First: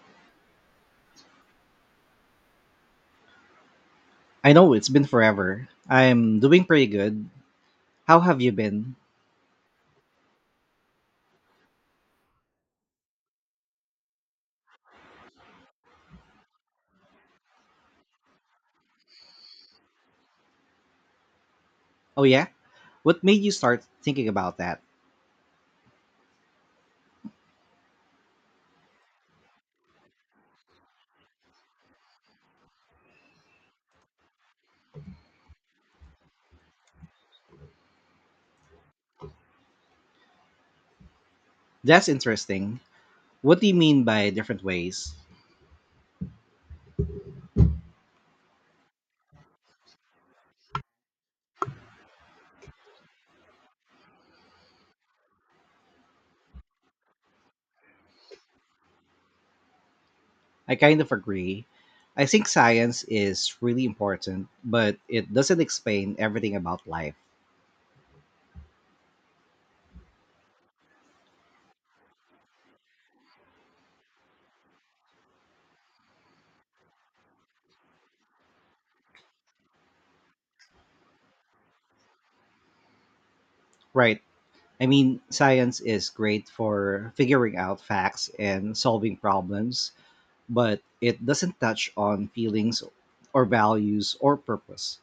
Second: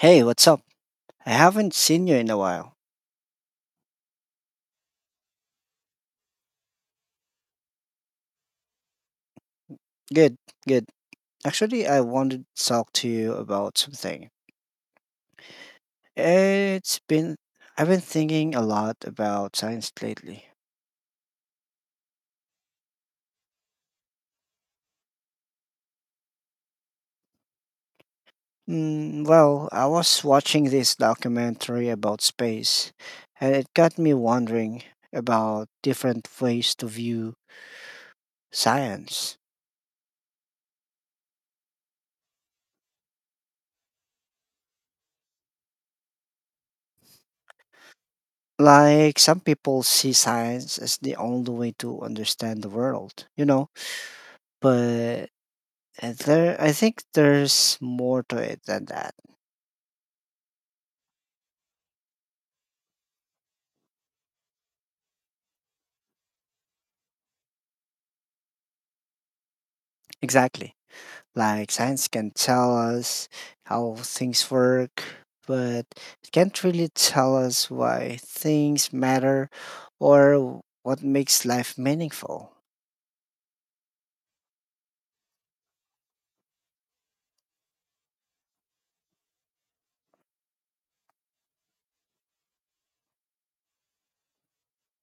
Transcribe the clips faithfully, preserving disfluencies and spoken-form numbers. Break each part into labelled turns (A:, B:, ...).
A: Hey, what's up? I haven't seen you in a while.
B: I know it's been forever. I'm doing pretty good. How have you been?
A: Good, good. Actually, I wanted to talk to you about something. It's been I've been thinking a lot about science lately.
B: Oh, yeah? What made you start thinking about that?
A: Mm, well, I was watching this documentary about space, and it got me wondering about different ways to view science.
B: That's interesting. What do you mean by different ways?
A: Like some people see science as the only way to understand the world, you know, but And there, I think there's more to it than that.
B: I kind of agree. I think science is really important, but it doesn't explain everything about life.
A: Exactly. Like science can tell us how things work, but it can't really tell us why things matter or what makes life meaningful.
B: Right. I mean, science is great for figuring out facts and solving problems, but it doesn't touch on feelings or values or purpose.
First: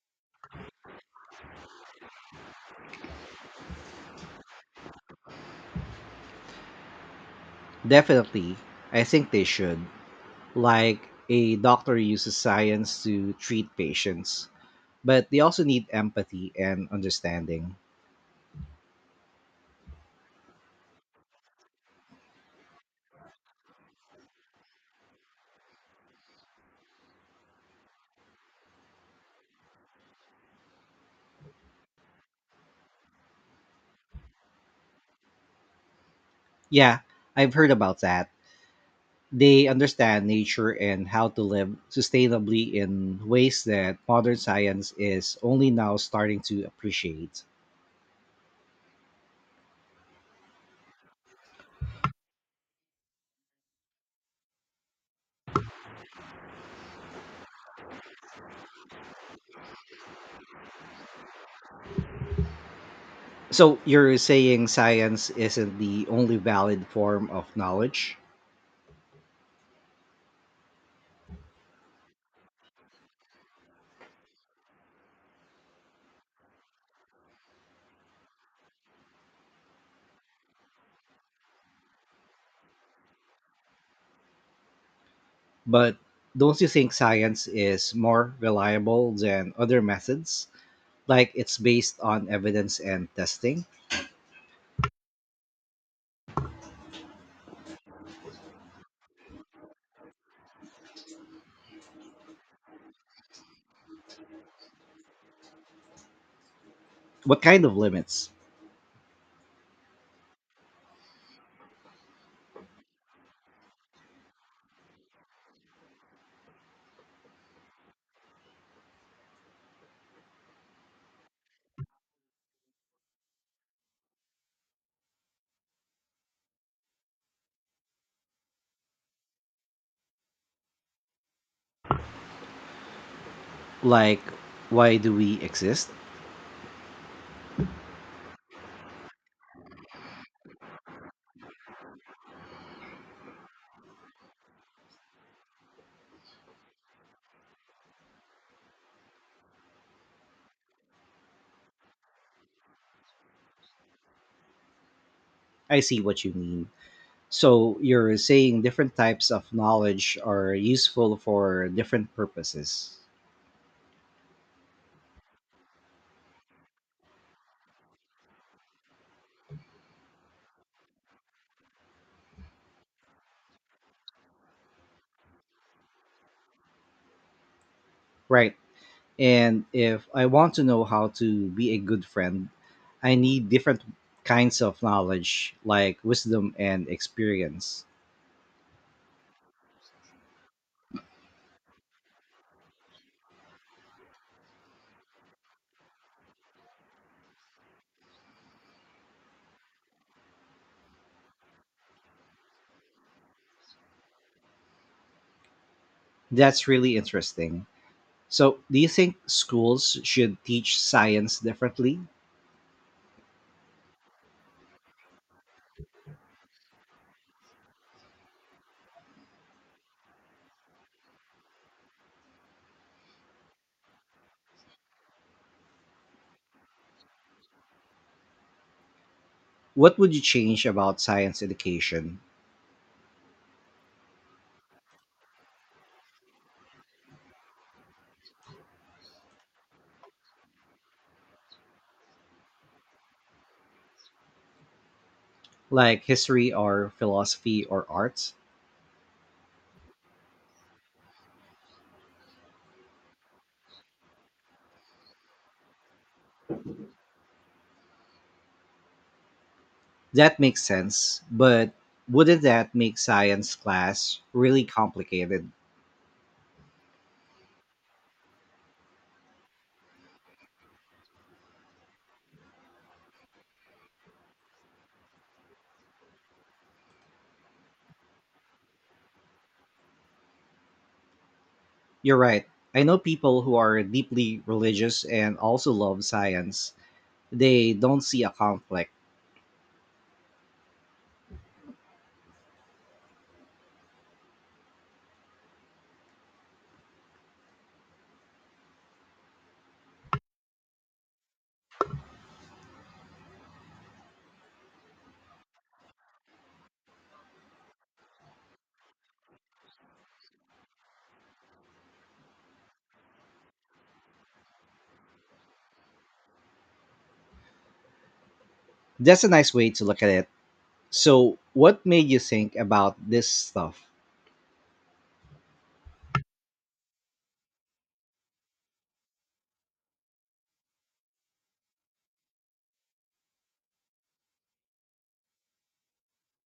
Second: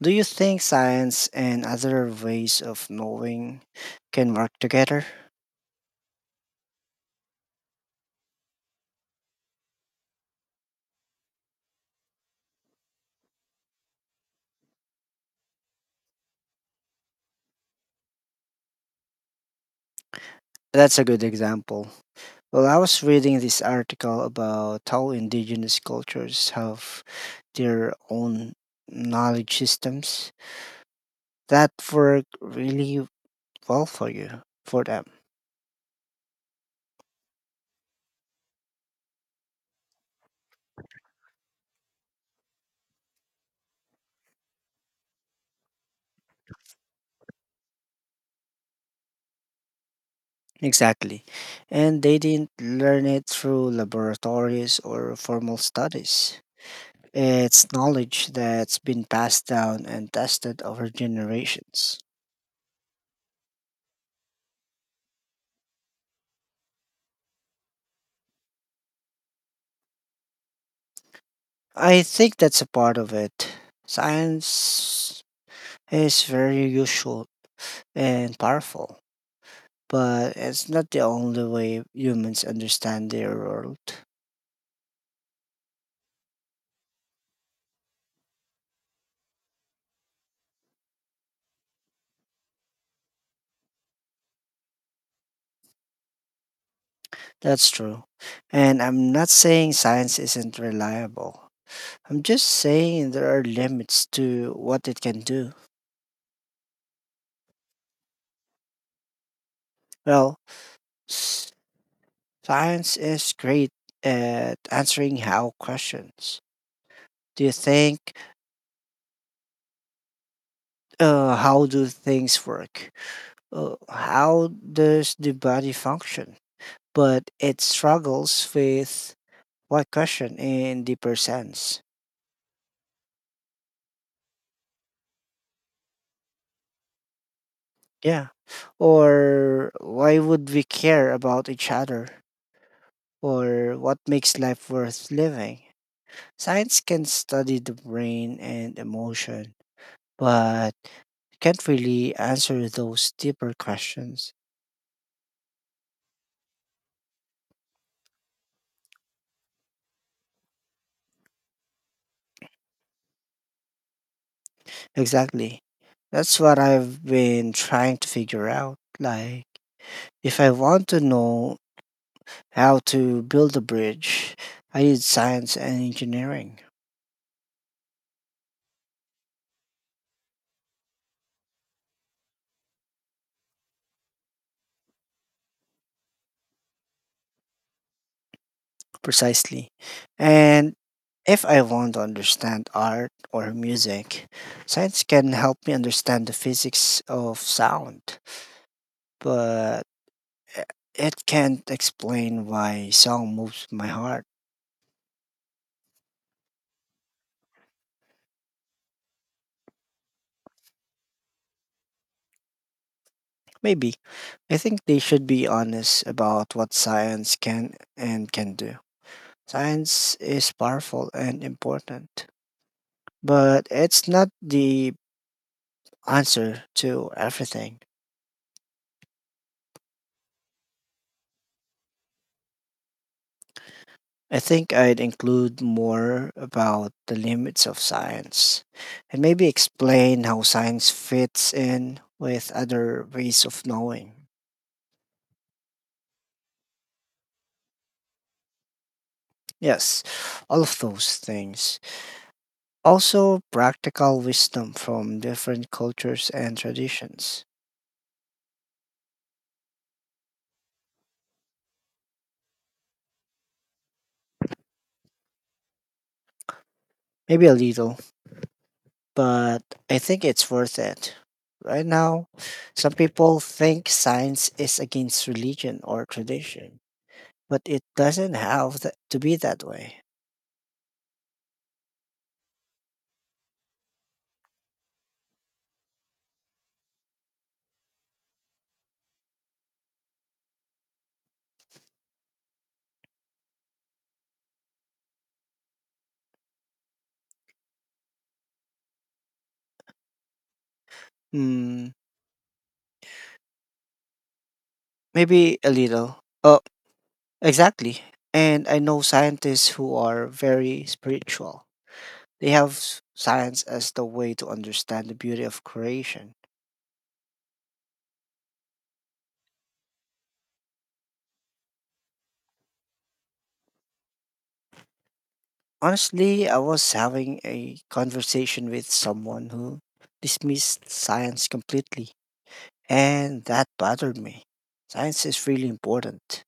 A: Do you think science and other ways of knowing can work together?
B: Definitely, I think they should. Like a doctor uses science to treat patients, but they also need empathy and understanding.
A: That's a good example. Well, I was reading this article about how indigenous cultures have their own knowledge systems that work really well for you, for them.
B: Yeah, I've heard about that. They understand nature and how to live sustainably in ways that modern science is only now starting to appreciate.
A: Exactly. And they didn't learn it through laboratories or formal studies. It's knowledge that's been passed down and tested over generations.
B: So, you're saying science isn't the only valid form of knowledge,
A: I think that's a part of it. Science is very useful and powerful, but it's not the only way humans understand their world.
B: but don't you think science is more reliable than other methods? Like it's based on evidence and testing.
A: That's true. And I'm not saying science isn't reliable. I'm just saying there are limits to what it can do.
B: What kind of limits?
A: Well, s- science is great at answering how questions. Do you think, uh, how do things work? Uh, how does the body function? But it struggles with what question in deeper sense.
B: Like, why do we exist?
A: Yeah. Or why would we care about each other? Or what makes life worth living? Science can study the brain and emotion, but can't really answer those deeper questions.
B: I see what you mean. So you're saying different types of knowledge are useful for different purposes.
A: Exactly. That's what I've been trying to figure out. Like, if I want to know how to build a bridge, I need science and engineering.
B: Right, and if I want to know how to be a good friend, I need different kinds of knowledge, like wisdom and experience.
A: Precisely. And if I want to understand art or music, science can help me understand the physics of sound, but i- it can't explain why song moves my heart.
B: That's really interesting. So, do you think schools should teach science differently?
A: Maybe. I think they should be honest about what science can and can do. Science is powerful and important, but it's not the answer to everything.
B: What would you change about science education,
A: I think I'd include more about the limits of science and maybe explain how science fits in with other ways of knowing.
B: like history or philosophy or arts?
A: Yes, all of those things. Also, practical wisdom from different cultures and traditions.
B: That makes sense, but wouldn't that make science class really complicated?
A: Maybe a little, but I think it's worth it. Right now, some people think science is against religion or tradition, but it doesn't have th- to be that way.
B: You're right. I know people who are deeply religious and also love science. They don't see a conflict.
A: Hmm, maybe a little. Oh, exactly. And I know scientists who are very spiritual. They have s- science as the way to understand the beauty of creation.
B: That's a nice way to look at it. So, what made you think about this stuff?
A: Honestly, I was having a conversation with someone who dismissed science completely, and that bothered me. Science is really important.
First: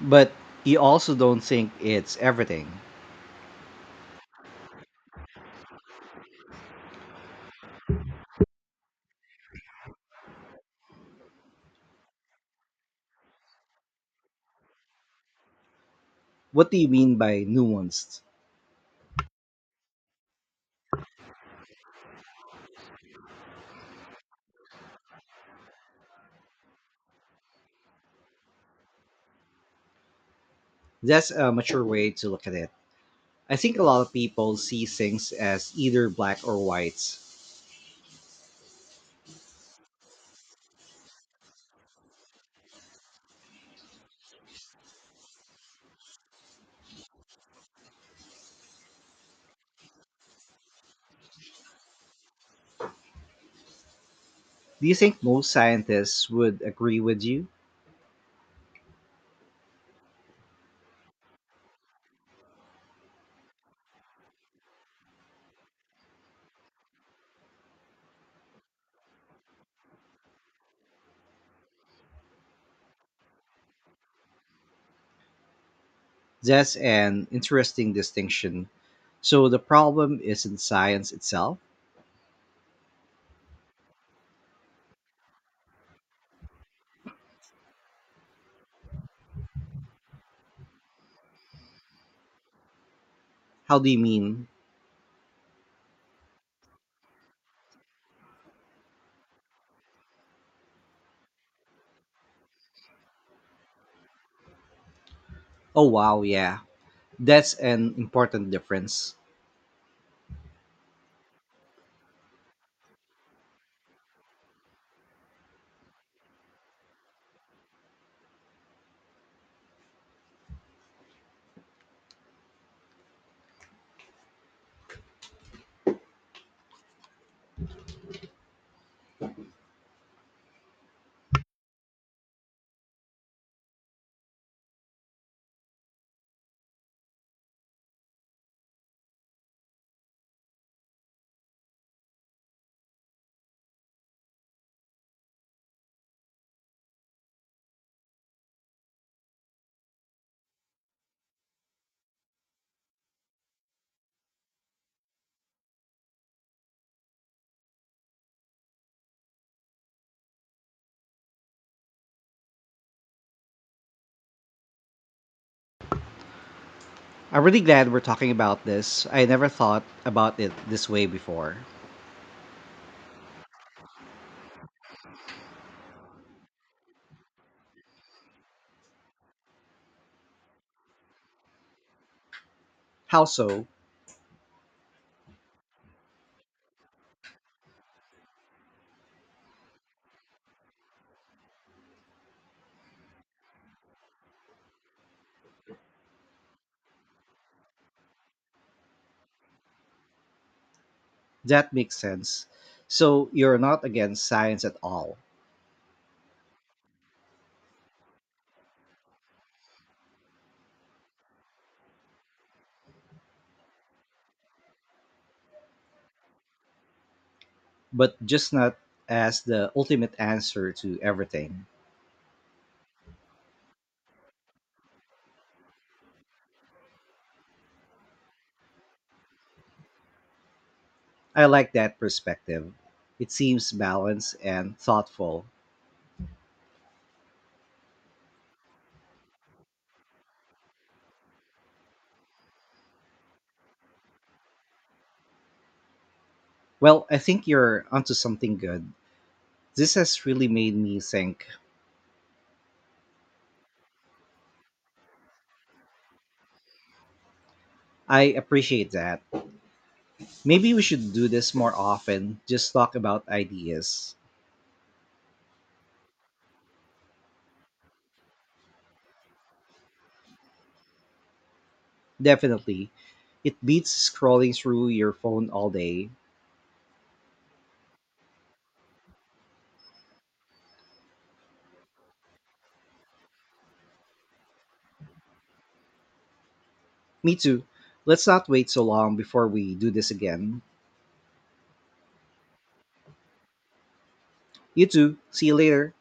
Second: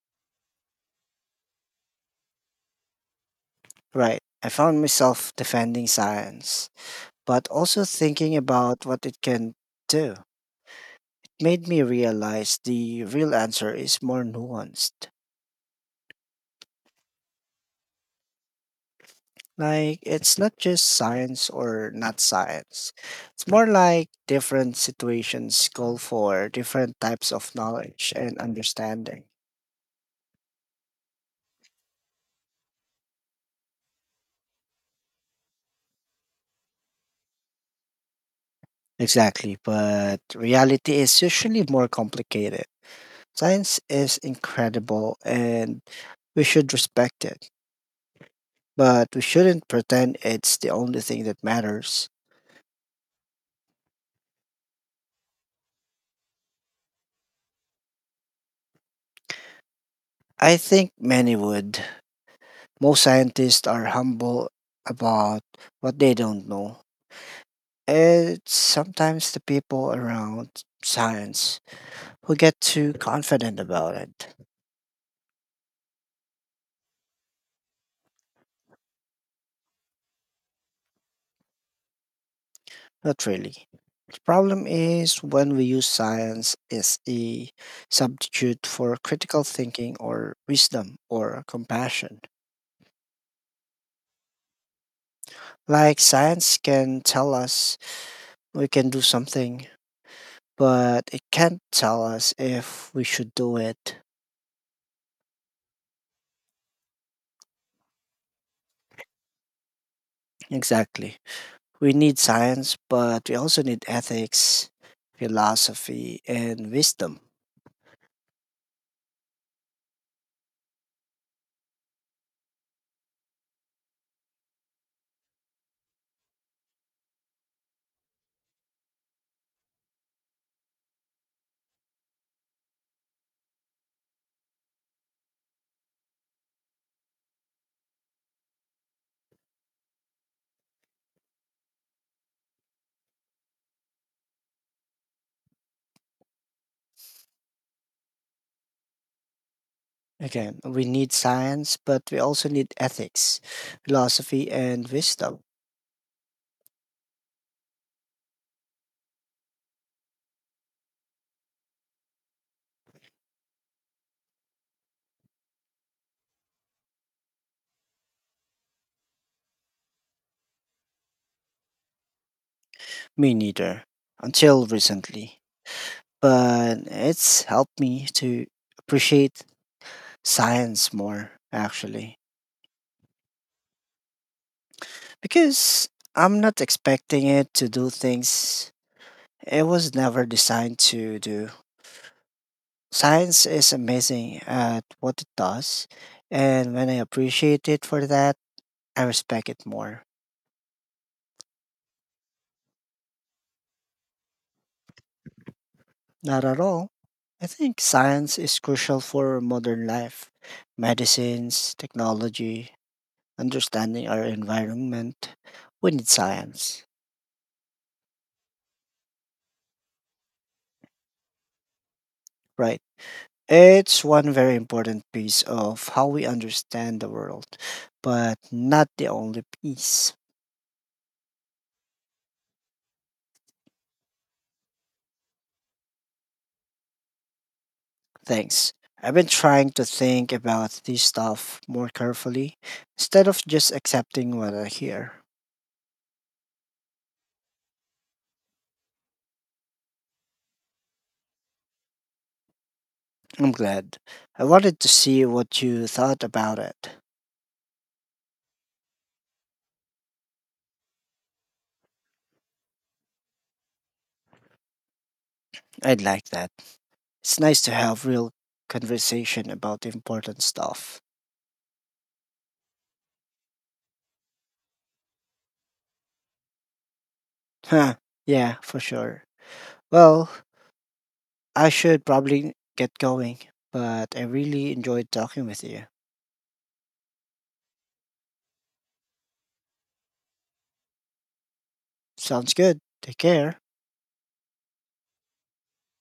B: But you also don't think it's everything.
A: Right. I found myself defending science, but also thinking about what it can do. made me realize the real answer is more nuanced.
B: What do you mean by nuanced?
A: Like, it's not just science or not science. It's more like different situations call for different types of knowledge and understanding.
B: That's a mature way to look at it. I think a lot of people see things as either black or white.
A: Exactly, but reality is usually more complicated. Science is incredible and we should respect it, but we shouldn't pretend it's the only thing that matters.
B: Do you think most scientists would agree with you?
A: I think many would. Most scientists are humble about what they don't know. It's sometimes the people around science who get too confident about it.
B: That's an interesting distinction. So, the problem isn't science itself?
A: Not really. The problem is when we use science as a substitute for critical thinking or wisdom or compassion.
B: How do you mean?
A: Like science can tell us we can do something, but it can't tell us if we should do it.
B: Oh, wow, yeah. That's an important difference.
A: Exactly. We need science, but we also need ethics, philosophy, and wisdom. Again, we need science, but we also need ethics, philosophy, and wisdom.
B: I'm really glad we're talking about this. I never thought about it this way before.
A: Me neither, until recently. But it's helped me to appreciate science more, actually,
B: How so?
A: because I'm not expecting it to do things it was never designed to do. Science is amazing at what it does, and when I appreciate it for that, I respect it more.
B: That makes sense. So you're not against science at all,
A: Not at all. I think science is crucial for modern life, medicines, technology, understanding our environment. We need science,
B: but just not as the ultimate answer to everything.
A: right? It's one very important piece of how we understand the world, but not the only piece.
B: I like that perspective. It seems balanced and thoughtful.
A: Thanks. I've been trying to think about this stuff more carefully instead of just accepting what I hear.
B: Well, I think you're onto something good. This has really made me think.
A: I'm glad. I wanted to see what you thought about it.
B: I appreciate that. Maybe we should do this more often, just talk about ideas.
A: I'd like that. It's nice to have real conversation about important stuff.
B: Definitely. It beats scrolling through your phone all day.
A: Huh. Yeah, for sure. Well, I should probably get going, but I really enjoyed talking with you.
B: Me too. Let's not wait so long before we do this again.
A: Sounds good. Take care.
B: You too. See you later.